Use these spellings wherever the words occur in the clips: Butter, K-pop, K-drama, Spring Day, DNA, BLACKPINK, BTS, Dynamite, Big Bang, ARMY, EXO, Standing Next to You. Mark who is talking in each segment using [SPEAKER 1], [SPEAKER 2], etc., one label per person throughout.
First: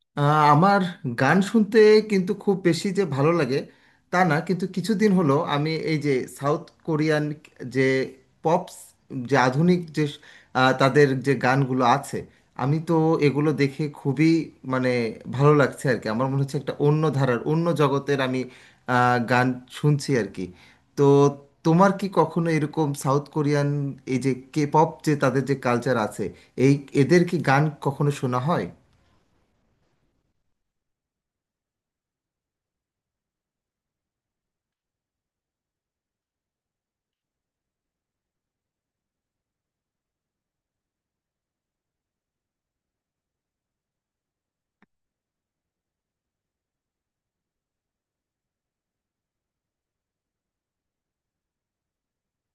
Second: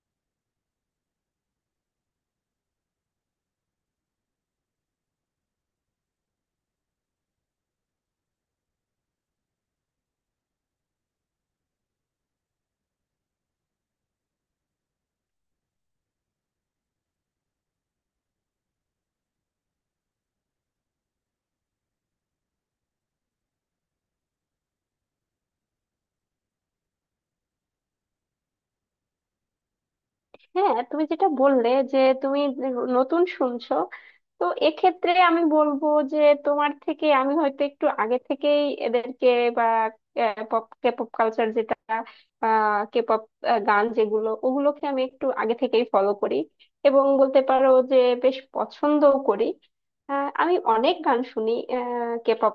[SPEAKER 1] আমার গান শুনতে কিন্তু খুব বেশি যে ভালো লাগে তা না, কিন্তু কিছুদিন হলো আমি এই যে সাউথ কোরিয়ান যে পপস, যে আধুনিক যে তাদের যে গানগুলো আছে, আমি তো এগুলো দেখে খুবই মানে ভালো লাগছে আর কি। আমার মনে হচ্ছে একটা অন্য ধারার, অন্য জগতের আমি গান শুনছি আর কি। তো তোমার কি কখনো এরকম সাউথ কোরিয়ান এই যে কে পপ, যে তাদের যে কালচার আছে, এই এদের কি গান কখনো শোনা হয়?
[SPEAKER 2] হ্যাঁ, তুমি যেটা বললে যে তুমি নতুন শুনছো, তো এক্ষেত্রে আমি বলবো যে তোমার থেকে আমি হয়তো একটু আগে থেকেই এদেরকে বা পপ, কে পপ কালচার যেটা, কে পপ গান যেগুলো ওগুলোকে আমি একটু আগে থেকেই ফলো করি এবং বলতে পারো যে বেশ পছন্দও করি। আমি অনেক গান শুনি, কে পপ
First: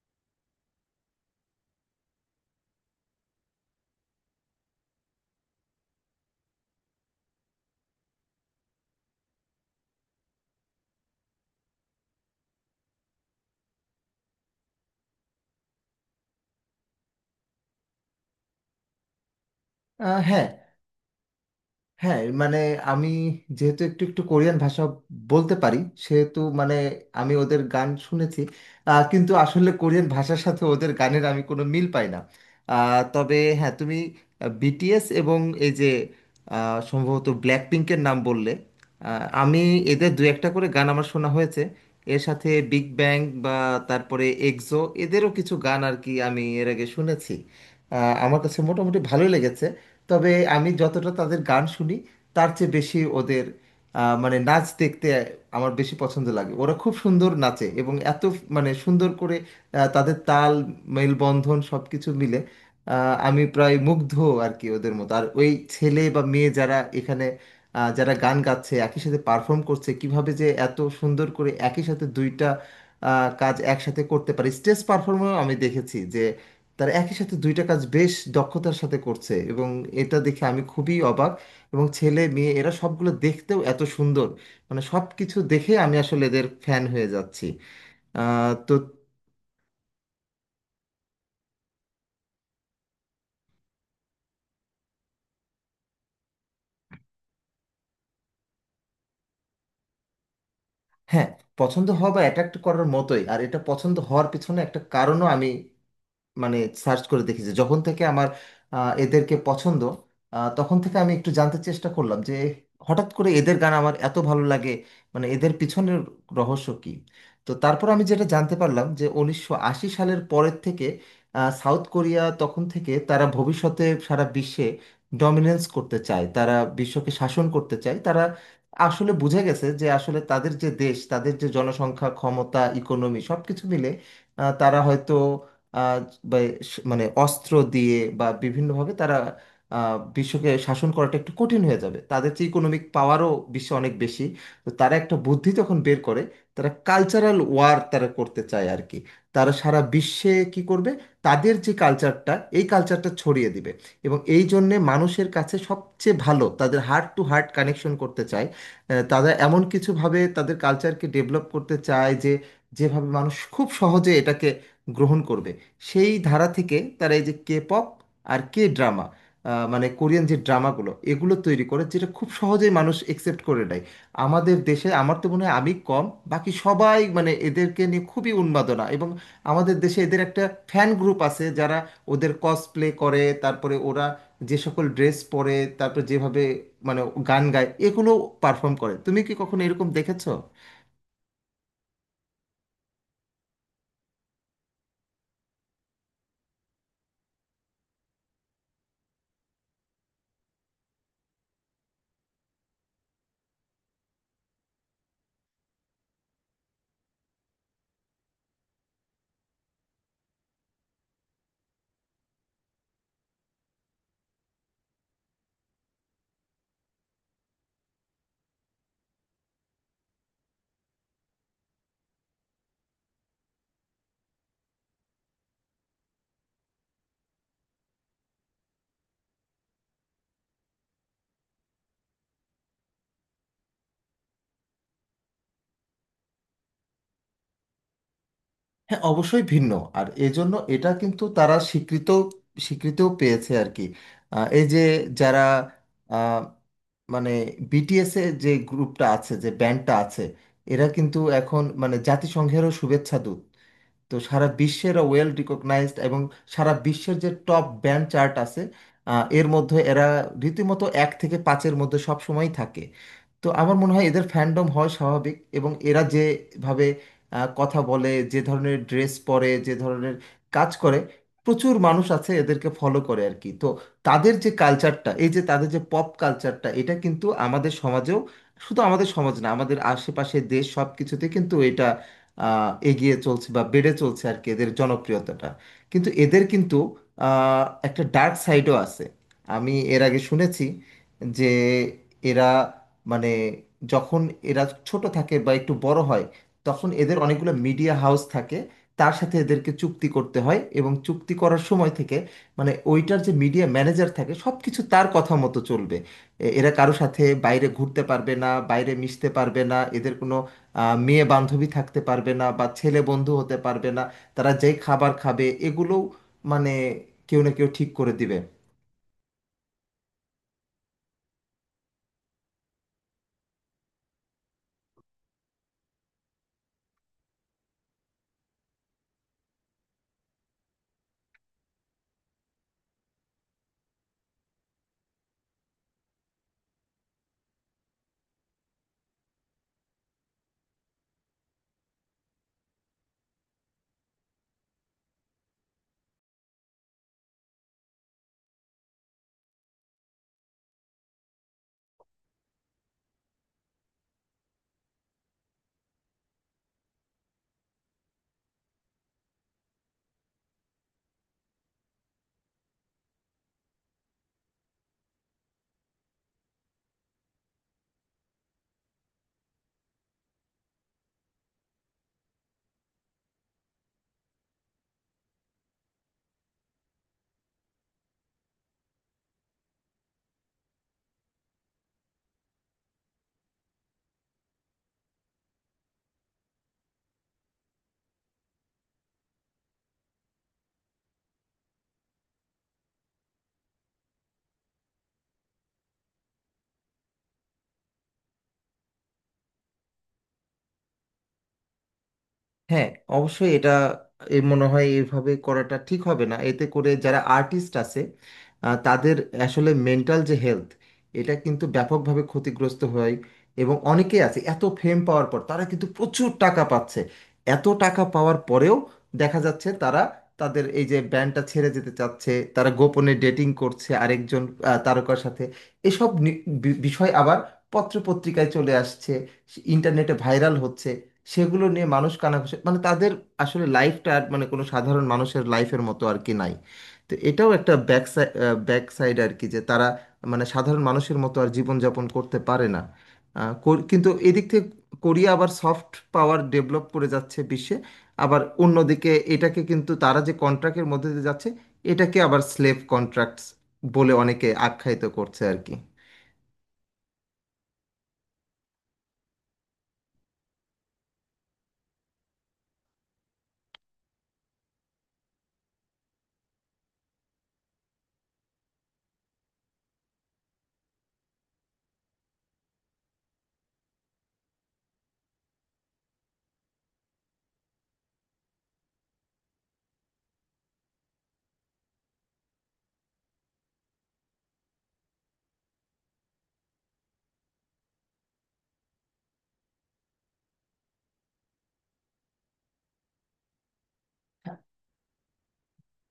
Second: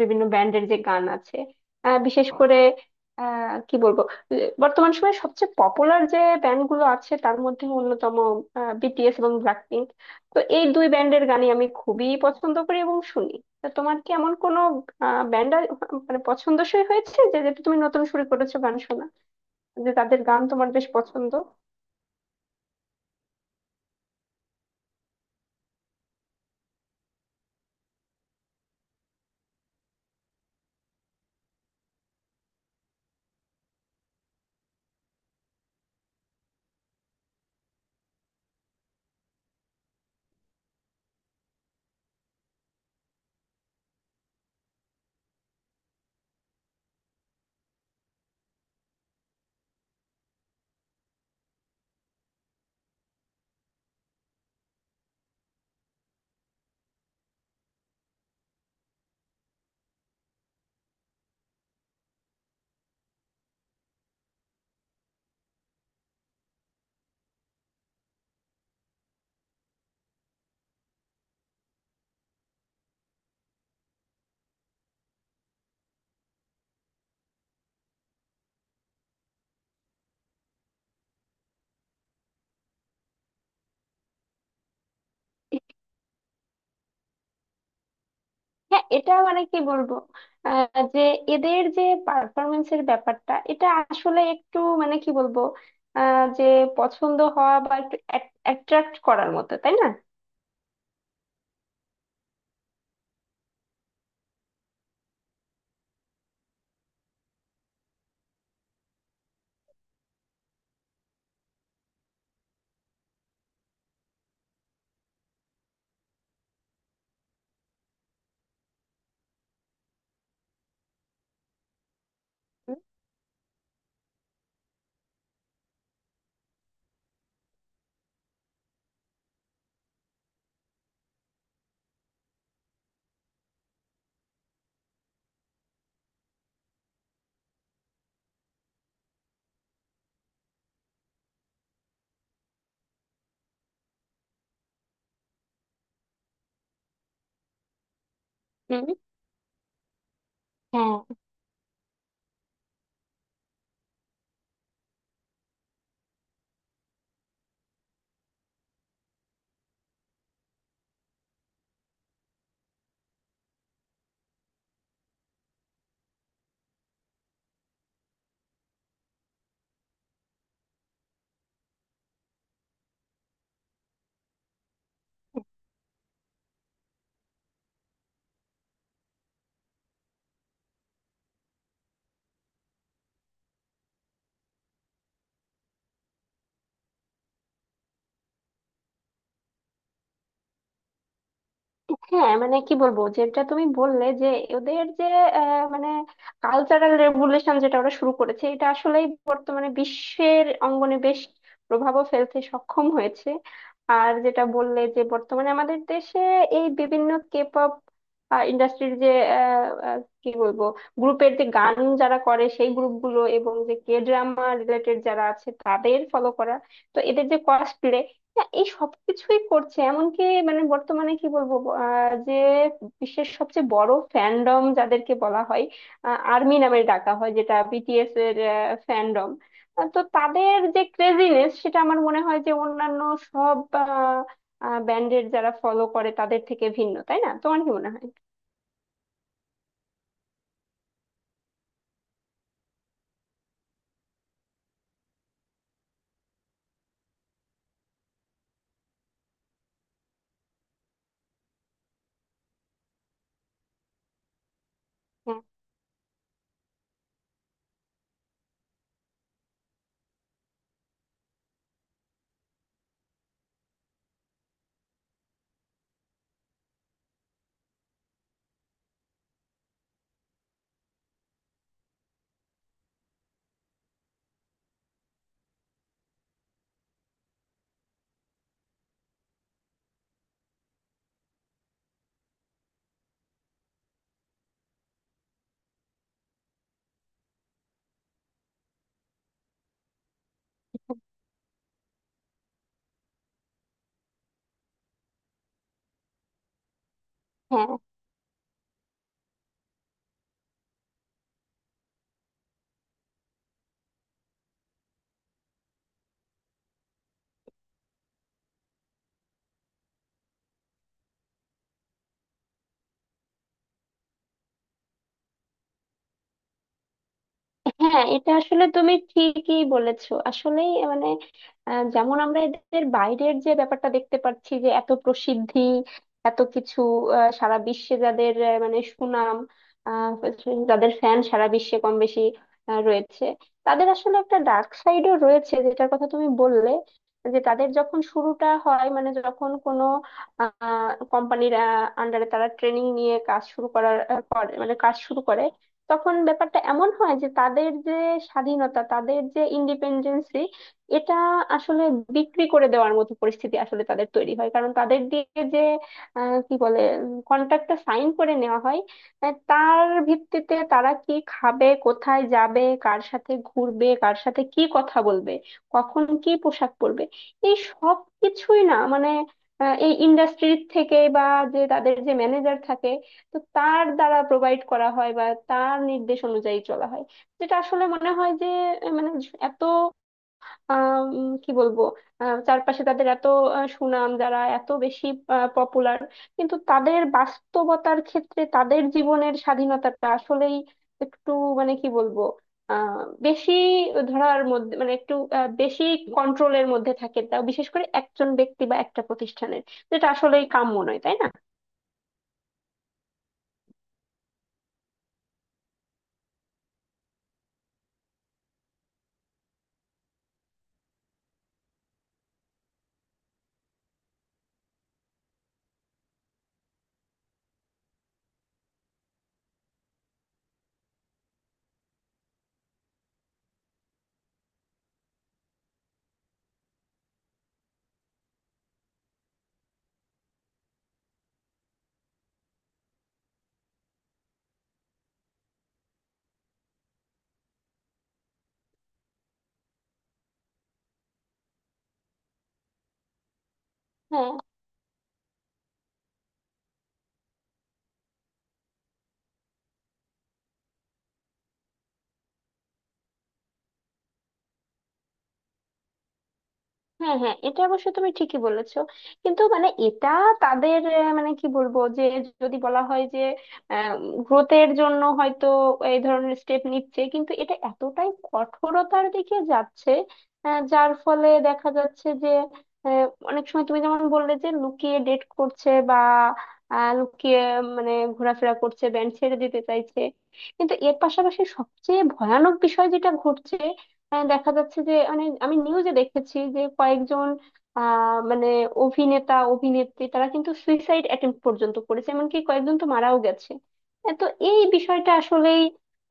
[SPEAKER 2] বিভিন্ন ব্যান্ডের যে গান আছে। বিশেষ করে কি বলবো, বর্তমান সময়ে সবচেয়ে পপুলার যে ব্যান্ডগুলো আছে তার মধ্যে অন্যতম বিটিএস এবং ব্ল্যাকপিঙ্ক। তো এই দুই ব্যান্ডের গানই আমি খুবই পছন্দ করি এবং শুনি। তা তোমার কি এমন কোনো ব্যান্ড মানে পছন্দসই হয়েছে, যে যেটা তুমি নতুন শুরু করেছো গান শোনা, যে তাদের গান
[SPEAKER 1] হ্যাঁ,
[SPEAKER 2] তোমার বেশ পছন্দ?
[SPEAKER 1] হ্যাঁ, মানে আমি যেহেতু একটু একটু কোরিয়ান ভাষা বলতে পারি, সেহেতু মানে আমি ওদের গান শুনেছি। কিন্তু আসলে কোরিয়ান ভাষার সাথে ওদের গানের আমি কোনো মিল পাই না। তবে হ্যাঁ, তুমি বিটিএস এবং এই যে সম্ভবত ব্ল্যাক পিঙ্কের নাম বললে, আমি এদের দু একটা করে গান আমার শোনা হয়েছে। এর সাথে বিগ ব্যাং বা তারপরে এক্সো এদেরও কিছু গান আর কি আমি এর আগে শুনেছি। আমার কাছে মোটামুটি ভালোই লেগেছে। তবে আমি যতটা তাদের গান শুনি, তার চেয়ে বেশি ওদের মানে নাচ দেখতে আমার বেশি পছন্দ লাগে। ওরা খুব সুন্দর নাচে এবং এত মানে সুন্দর করে তাদের তাল মেলবন্ধন সব কিছু মিলে আমি প্রায় মুগ্ধ আর কি। ওদের মতো আর ওই ছেলে বা মেয়ে যারা এখানে যারা গান গাচ্ছে, একই সাথে পারফর্ম করছে, কিভাবে যে এত সুন্দর করে একই সাথে দুইটা কাজ একসাথে করতে পারে। স্টেজ পারফর্মেও আমি দেখেছি যে তারা একই সাথে দুইটা কাজ বেশ দক্ষতার সাথে করছে, এবং এটা দেখে আমি খুবই অবাক। এবং ছেলে মেয়ে এরা সবগুলো দেখতেও এত সুন্দর, মানে সব কিছু দেখে আমি আসলে এদের ফ্যান হয়ে যাচ্ছি। তো
[SPEAKER 2] হ্যাঁ, এটা মানে কি বলবো, যে এদের যে পারফরমেন্সের ব্যাপারটা, এটা আসলে একটু মানে কি বলবো, যে পছন্দ হওয়া বা একটু অ্যাট্রাক্ট করার মতো, তাই না?
[SPEAKER 1] হ্যাঁ, পছন্দ হওয়া বা অ্যাট্রাক্ট করার মতোই। আর এটা পছন্দ হওয়ার পিছনে একটা কারণও আমি মানে সার্চ করে দেখি। যে যখন থেকে আমার এদেরকে পছন্দ, তখন থেকে আমি একটু জানতে চেষ্টা করলাম যে হঠাৎ করে এদের গান আমার এত ভালো লাগে, মানে এদের পিছনের রহস্য কি। তো তারপর আমি যেটা জানতে পারলাম, যে 1980 সালের পরের থেকে সাউথ কোরিয়া তখন থেকে তারা ভবিষ্যতে সারা বিশ্বে ডমিনেন্স করতে চায়। তারা বিশ্বকে শাসন করতে চায়। তারা আসলে বুঝে গেছে যে আসলে তাদের যে দেশ, তাদের যে জনসংখ্যা, ক্ষমতা, ইকোনমি সব কিছু মিলে তারা হয়তো বা মানে অস্ত্র দিয়ে বা বিভিন্নভাবে তারা বিশ্বকে শাসন করাটা একটু কঠিন হয়ে যাবে। তাদের যে ইকোনমিক পাওয়ারও বিশ্বে অনেক বেশি। তো তারা একটা বুদ্ধি যখন বের করে, তারা কালচারাল ওয়ার তারা করতে চায় আর কি। তারা সারা বিশ্বে কি করবে,
[SPEAKER 2] হ্যাঁ,
[SPEAKER 1] তাদের যে কালচারটা এই কালচারটা ছড়িয়ে দিবে। এবং এই জন্যে মানুষের কাছে সবচেয়ে ভালো তাদের হার্ট টু হার্ট কানেকশন করতে চায়। তারা এমন কিছুভাবে তাদের কালচারকে ডেভেলপ করতে চায় যে যেভাবে মানুষ খুব সহজে এটাকে গ্রহণ করবে। সেই ধারা থেকে তারা এই যে কে পপ আর কে ড্রামা, মানে কোরিয়ান যে ড্রামাগুলো এগুলো তৈরি করে, যেটা খুব সহজেই মানুষ একসেপ্ট করে নেয়। আমাদের দেশে আমার তো মনে হয় আমি কম, বাকি সবাই মানে এদেরকে নিয়ে খুবই উন্মাদনা। এবং আমাদের দেশে এদের একটা ফ্যান গ্রুপ আছে যারা ওদের কসপ্লে করে। তারপরে ওরা যে সকল ড্রেস পরে, তারপর যেভাবে মানে গান গায়, এগুলো পারফর্ম করে। তুমি কি কখনো এরকম দেখেছো?
[SPEAKER 2] হ্যাঁ, মানে কি বলবো, যেটা তুমি বললে যে ওদের যে মানে কালচারাল রেভলিউশন যেটা ওরা শুরু করেছে, এটা আসলেই বর্তমানে বিশ্বের অঙ্গনে বেশ প্রভাবও ফেলতে সক্ষম হয়েছে। আর যেটা বললে যে বর্তমানে আমাদের দেশে এই বিভিন্ন কে পপ ইন্ডাস্ট্রির যে আহ, আহ, কি বলবো, গ্রুপের যে গান যারা করে, সেই গ্রুপগুলো এবং যে কে ড্রামা রিলেটেড যারা আছে তাদের ফলো করা, তো এদের যে কসপ্লে, না, এই সবকিছুই করছে। এমনকি মানে বর্তমানে কি বলবো, যে বিশ্বের সবচেয়ে বড় ফ্যান্ডম যাদেরকে বলা হয়, আর্মি নামে ডাকা হয়, যেটা বিটিএস এর ফ্যান্ডম। তো তাদের যে ক্রেজিনেস, সেটা আমার মনে হয় যে অন্যান্য সব ব্যান্ডের যারা ফলো করে তাদের থেকে ভিন্ন, তাই না? তোমার কি মনে হয়?
[SPEAKER 1] হ্যাঁ, অবশ্যই ভিন্ন। আর এজন্য এটা কিন্তু তারা স্বীকৃত, স্বীকৃতিও পেয়েছে আর কি। এই যে যারা আহ, মানে বিটিএস এর যে গ্রুপটা আছে, যে ব্যান্ডটা আছে, এরা কিন্তু এখন মানে জাতিসংঘেরও শুভেচ্ছা দূত। তো সারা বিশ্বে এরা ওয়েল
[SPEAKER 2] হ্যাঁ,
[SPEAKER 1] রিকগনাইজড। এবং সারা বিশ্বের যে টপ ব্যান্ড চার্ট আছে, এর মধ্যে এরা রীতিমতো এক থেকে পাঁচের মধ্যে সব সময়ই থাকে। তো আমার মনে হয় এদের ফ্যান্ডম হয় স্বাভাবিক। এবং এরা যেভাবে কথা বলে, যে ধরনের ড্রেস পরে, যে ধরনের কাজ করে, প্রচুর মানুষ আছে এদেরকে ফলো করে আর কি। তো তাদের যে কালচারটা, এই যে তাদের যে পপ কালচারটা, এটা কিন্তু আমাদের সমাজেও, শুধু আমাদের সমাজ না, আমাদের আশেপাশে দেশ সব কিছুতে কিন্তু এটা এগিয়ে চলছে বা বেড়ে চলছে আর কি, এদের জনপ্রিয়তাটা। কিন্তু এদের কিন্তু একটা ডার্ক সাইডও আছে। আমি এর আগে শুনেছি যে এরা মানে যখন এরা ছোট থাকে বা একটু বড় হয়, তখন এদের অনেকগুলো
[SPEAKER 2] হ্যাঁ,
[SPEAKER 1] মিডিয়া হাউস থাকে, তার সাথে এদেরকে চুক্তি করতে হয়। এবং চুক্তি করার সময় থেকে মানে ওইটার যে মিডিয়া ম্যানেজার থাকে, সব কিছু তার কথা মতো চলবে। এরা কারো সাথে বাইরে ঘুরতে পারবে না, বাইরে মিশতে পারবে না, এদের কোনো মেয়ে বান্ধবী থাকতে পারবে না বা ছেলে বন্ধু হতে পারবে না। তারা যেই খাবার খাবে এগুলোও মানে কেউ না কেউ ঠিক
[SPEAKER 2] হ্যাঁ,
[SPEAKER 1] করে
[SPEAKER 2] এটা
[SPEAKER 1] দিবে।
[SPEAKER 2] আসলে তুমি ঠিকই বলেছো। আসলেই মানে যেমন আমরা এদের বাইরের যে ব্যাপারটা দেখতে পাচ্ছি, যে এত প্রসিদ্ধি, এত কিছু, সারা বিশ্বে যাদের মানে সুনাম, আহ, যাদের ফ্যান সারা বিশ্বে কম বেশি রয়েছে, তাদের আসলে একটা ডার্ক সাইডও রয়েছে যেটার কথা তুমি বললে, যে তাদের যখন শুরুটা হয়, মানে যখন কোনো কোম্পানির আন্ডারে তারা ট্রেনিং নিয়ে কাজ শুরু করে, মানে কাজ শুরু করে, তখন ব্যাপারটা এমন হয় যে তাদের যে স্বাধীনতা, তাদের যে ইন্ডিপেন্ডেন্সি, এটা আসলে বিক্রি করে দেওয়ার মতো পরিস্থিতি আসলে তাদের তৈরি হয়। কারণ তাদের দিয়ে যে কি বলে, কন্ট্রাক্টটা সাইন করে নেওয়া হয়, তার ভিত্তিতে তারা কি খাবে, কোথায় যাবে, কার সাথে ঘুরবে, কার সাথে কি কথা বলবে, কখন কি পোশাক পরবে, এই সব কিছুই না মানে এই ইন্ডাস্ট্রির থেকে বা যে তাদের যে ম্যানেজার থাকে, তো তার দ্বারা প্রোভাইড করা হয় বা তার নির্দেশ অনুযায়ী চলা হয়। যেটা আসলে মনে হয় যে মানে এত কি বলবো, চারপাশে তাদের এত সুনাম, যারা এত বেশি পপুলার, কিন্তু তাদের বাস্তবতার ক্ষেত্রে তাদের জীবনের স্বাধীনতাটা আসলেই একটু মানে কি বলবো, বেশি ধরার মধ্যে, মানে একটু বেশি কন্ট্রোলের মধ্যে থাকে, তা বিশেষ করে একজন ব্যক্তি বা একটা প্রতিষ্ঠানের, যেটা আসলেই কাম্য নয়, তাই না?
[SPEAKER 1] হ্যাঁ, অবশ্যই এটা, এ মনে হয় এইভাবে করাটা ঠিক হবে না। এতে করে যারা আর্টিস্ট আছে তাদের আসলে মেন্টাল যে হেলথ, এটা কিন্তু ব্যাপকভাবে ক্ষতিগ্রস্ত হয়। এবং অনেকেই আছে এত ফেম পাওয়ার পর, তারা কিন্তু প্রচুর টাকা পাচ্ছে, এত টাকা পাওয়ার পরেও দেখা যাচ্ছে তারা তাদের এই যে ব্যান্ডটা ছেড়ে যেতে চাচ্ছে, তারা গোপনে ডেটিং করছে আরেকজন তারকার সাথে। এসব বিষয় আবার পত্রপত্রিকায় চলে আসছে, ইন্টারনেটে ভাইরাল হচ্ছে, সেগুলো নিয়ে মানুষ কানাঘুষা, মানে তাদের আসলে লাইফটা আর মানে কোনো সাধারণ মানুষের লাইফের মতো আর কি নাই। তো এটাও একটা ব্যাক সাইড আর কি, যে তারা মানে সাধারণ মানুষের মতো আর জীবনযাপন করতে পারে না। কিন্তু
[SPEAKER 2] হ্যাঁ,
[SPEAKER 1] এদিক থেকে কোরিয়া আবার সফট পাওয়ার ডেভেলপ করে যাচ্ছে বিশ্বে। আবার অন্যদিকে এটাকে কিন্তু তারা যে কন্ট্রাক্টের মধ্যে দিয়ে যাচ্ছে, এটাকে আবার স্লেভ কন্ট্রাক্টস বলে অনেকে আখ্যায়িত করছে আর কি।
[SPEAKER 2] হ্যাঁ, হ্যাঁ, এটা অবশ্য তুমি ঠিকই বলেছো। কিন্তু মানে এটা তাদের মানে কি বলবো, যে যদি বলা হয় যে গ্রোথের জন্য হয়তো এই ধরনের স্টেপ নিচ্ছে, কিন্তু এটা এতটাই কঠোরতার দিকে যাচ্ছে যার ফলে দেখা যাচ্ছে যে আহ, অনেক সময় তুমি যেমন বললে যে লুকিয়ে ডেট করছে বা লুকিয়ে মানে ঘোরাফেরা করছে, ব্যান্ড ছেড়ে দিতে চাইছে, কিন্তু এর পাশাপাশি সবচেয়ে ভয়ানক বিষয় যেটা ঘটছে, হ্যাঁ দেখা যাচ্ছে যে, মানে আমি নিউজে দেখেছি যে কয়েকজন মানে অভিনেতা অভিনেত্রী তারা কিন্তু সুইসাইড অ্যাটেম্প্ট পর্যন্ত করেছে, এমনকি কয়েকজন তো মারাও গেছে। হ্যাঁ, তো এই বিষয়টা আসলেই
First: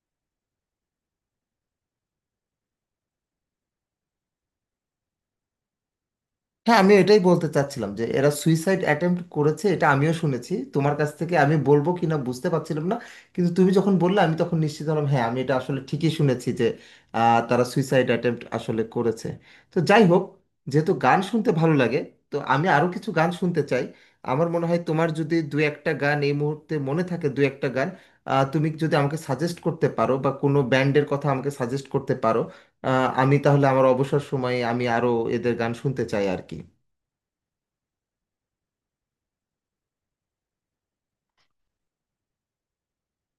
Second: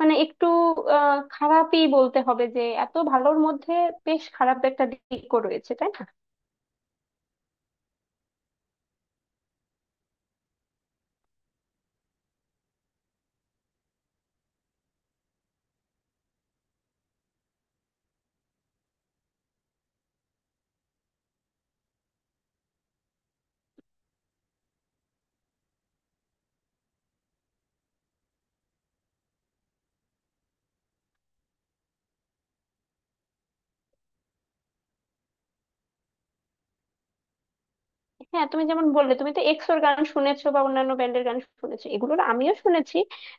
[SPEAKER 2] মানে একটু খারাপই বলতে হবে, যে এত ভালোর মধ্যে বেশ খারাপ একটা দিকও রয়েছে, তাই না?
[SPEAKER 1] হ্যাঁ, আমি এটাই বলতে চাচ্ছিলাম যে এরা সুইসাইড অ্যাটেম্প্ট করেছে, এটা আমিও শুনেছি। তোমার কাছ থেকে আমি বলবো কিনা বুঝতে পারছিলাম না, কিন্তু তুমি যখন বললে আমি তখন নিশ্চিত হলাম। হ্যাঁ, আমি এটা আসলে ঠিকই শুনেছি যে তারা সুইসাইড অ্যাটেম্প্ট আসলে করেছে। তো যাই হোক, যেহেতু গান শুনতে ভালো লাগে, তো আমি আরও কিছু গান শুনতে চাই। আমার মনে হয় তোমার যদি দু একটা গান এই মুহূর্তে মনে থাকে, দু একটা গান তুমি যদি আমাকে সাজেস্ট করতে পারো বা কোনো ব্যান্ডের কথা আমাকে সাজেস্ট করতে পারো, আমি তাহলে আমার অবসর সময়ে আমি আরও এদের গান শুনতে চাই আর কি।
[SPEAKER 2] হ্যাঁ, তুমি যেমন বললে তুমি তো এক্সোর গান শুনেছো বা অন্যান্য ব্যান্ডের গান শুনেছো, এগুলোর আমিও শুনেছি।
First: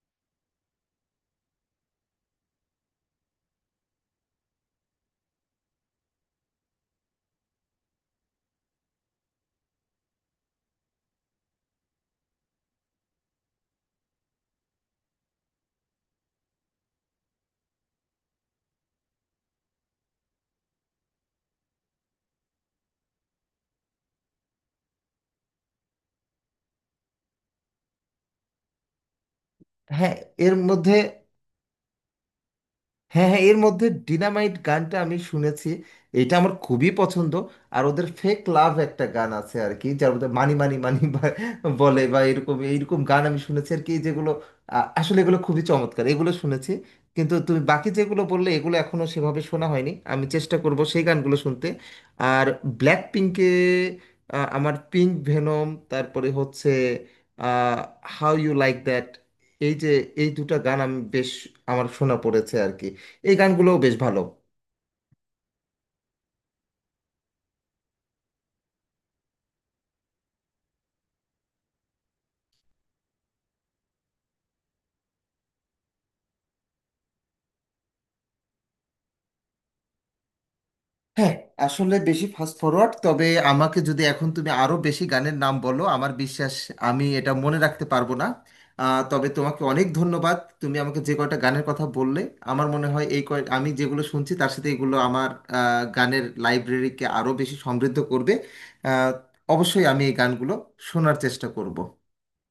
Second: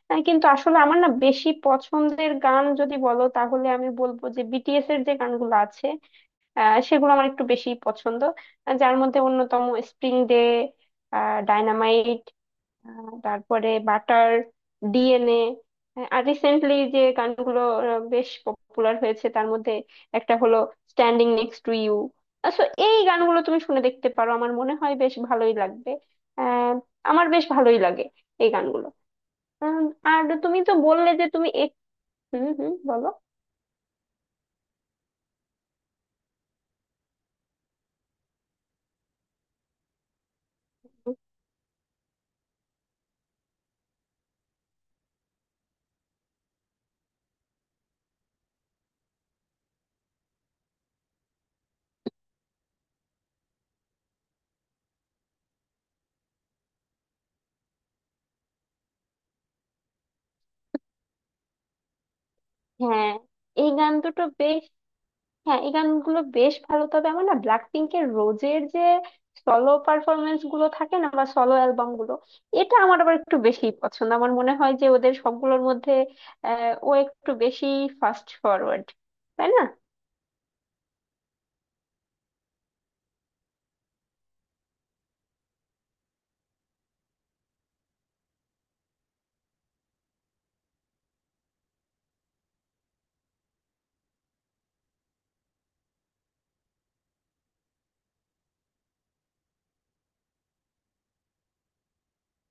[SPEAKER 2] কিন্তু আসলে আমার না বেশি পছন্দের গান যদি বলো, তাহলে আমি বলবো যে বিটিএস এর যে গানগুলো আছে সেগুলো আমার একটু বেশি পছন্দ, যার মধ্যে অন্যতম স্প্রিং ডে, ডাইনামাইট, তারপরে বাটার, ডিএনএ, আর রিসেন্টলি যে গানগুলো বেশ পপুলার হয়েছে তার মধ্যে একটা হলো standing next to you. So এই গানগুলো তুমি শুনে দেখতে পারো, আমার মনে হয় বেশ ভালোই লাগবে। আহ, আমার বেশ ভালোই লাগে এই গানগুলো। উম,
[SPEAKER 1] হ্যাঁ,
[SPEAKER 2] আর
[SPEAKER 1] এর
[SPEAKER 2] তুমি তো
[SPEAKER 1] মধ্যে,
[SPEAKER 2] বললে যে তুমি এক-, হুম, হুম, বলো।
[SPEAKER 1] হ্যাঁ হ্যাঁ, এর মধ্যে ডিনামাইট গানটা আমি শুনেছি, এটা আমার খুবই পছন্দ। আর ওদের ফেক লাভ একটা গান আছে আর কি, যার মধ্যে মানি মানি মানি বলে বা এরকম এইরকম গান আমি শুনেছি আর কি, যেগুলো আ, আসলে এগুলো খুবই চমৎকার, এগুলো শুনেছি। কিন্তু তুমি বাকি যেগুলো বললে এগুলো এখনো সেভাবে শোনা হয়নি, আমি চেষ্টা করব সেই গানগুলো শুনতে। আর ব্ল্যাক পিঙ্কে আমার পিঙ্ক ভেনম, তারপরে হচ্ছে হাউ ইউ লাইক দ্যাট, এই যে এই দুটো গান আমি বেশ আমার শোনা পড়েছে আর কি।
[SPEAKER 2] হ্যাঁ,
[SPEAKER 1] এই
[SPEAKER 2] এই
[SPEAKER 1] গানগুলোও
[SPEAKER 2] গান
[SPEAKER 1] বেশ ভালো।
[SPEAKER 2] দুটো বেশ, হ্যাঁ এই গানগুলো বেশ ভালো। তবে আমার না ব্ল্যাক পিঙ্কের রোজের যে সলো পারফরমেন্স গুলো থাকে না বা সলো অ্যালবাম গুলো, এটা আমার আবার একটু বেশি পছন্দ। আমার মনে হয় যে ওদের সবগুলোর মধ্যে ও একটু বেশি ফাস্ট ফরওয়ার্ড, তাই না?
[SPEAKER 1] হ্যাঁ, আসলে বেশি ফাস্ট ফরওয়ার্ড। তবে আমাকে যদি এখন তুমি আরো বেশি গানের নাম বলো, আমার বিশ্বাস আমি এটা মনে রাখতে পারবো না। তবে তোমাকে অনেক ধন্যবাদ। তুমি আমাকে যে কয়টা গানের কথা বললে, আমার মনে হয় এই কয়, আমি যেগুলো শুনছি তার সাথে এগুলো আমার গানের লাইব্রেরিকে আরো বেশি সমৃদ্ধ করবে। আহ, অবশ্যই আমি এই গানগুলো শোনার চেষ্টা করব।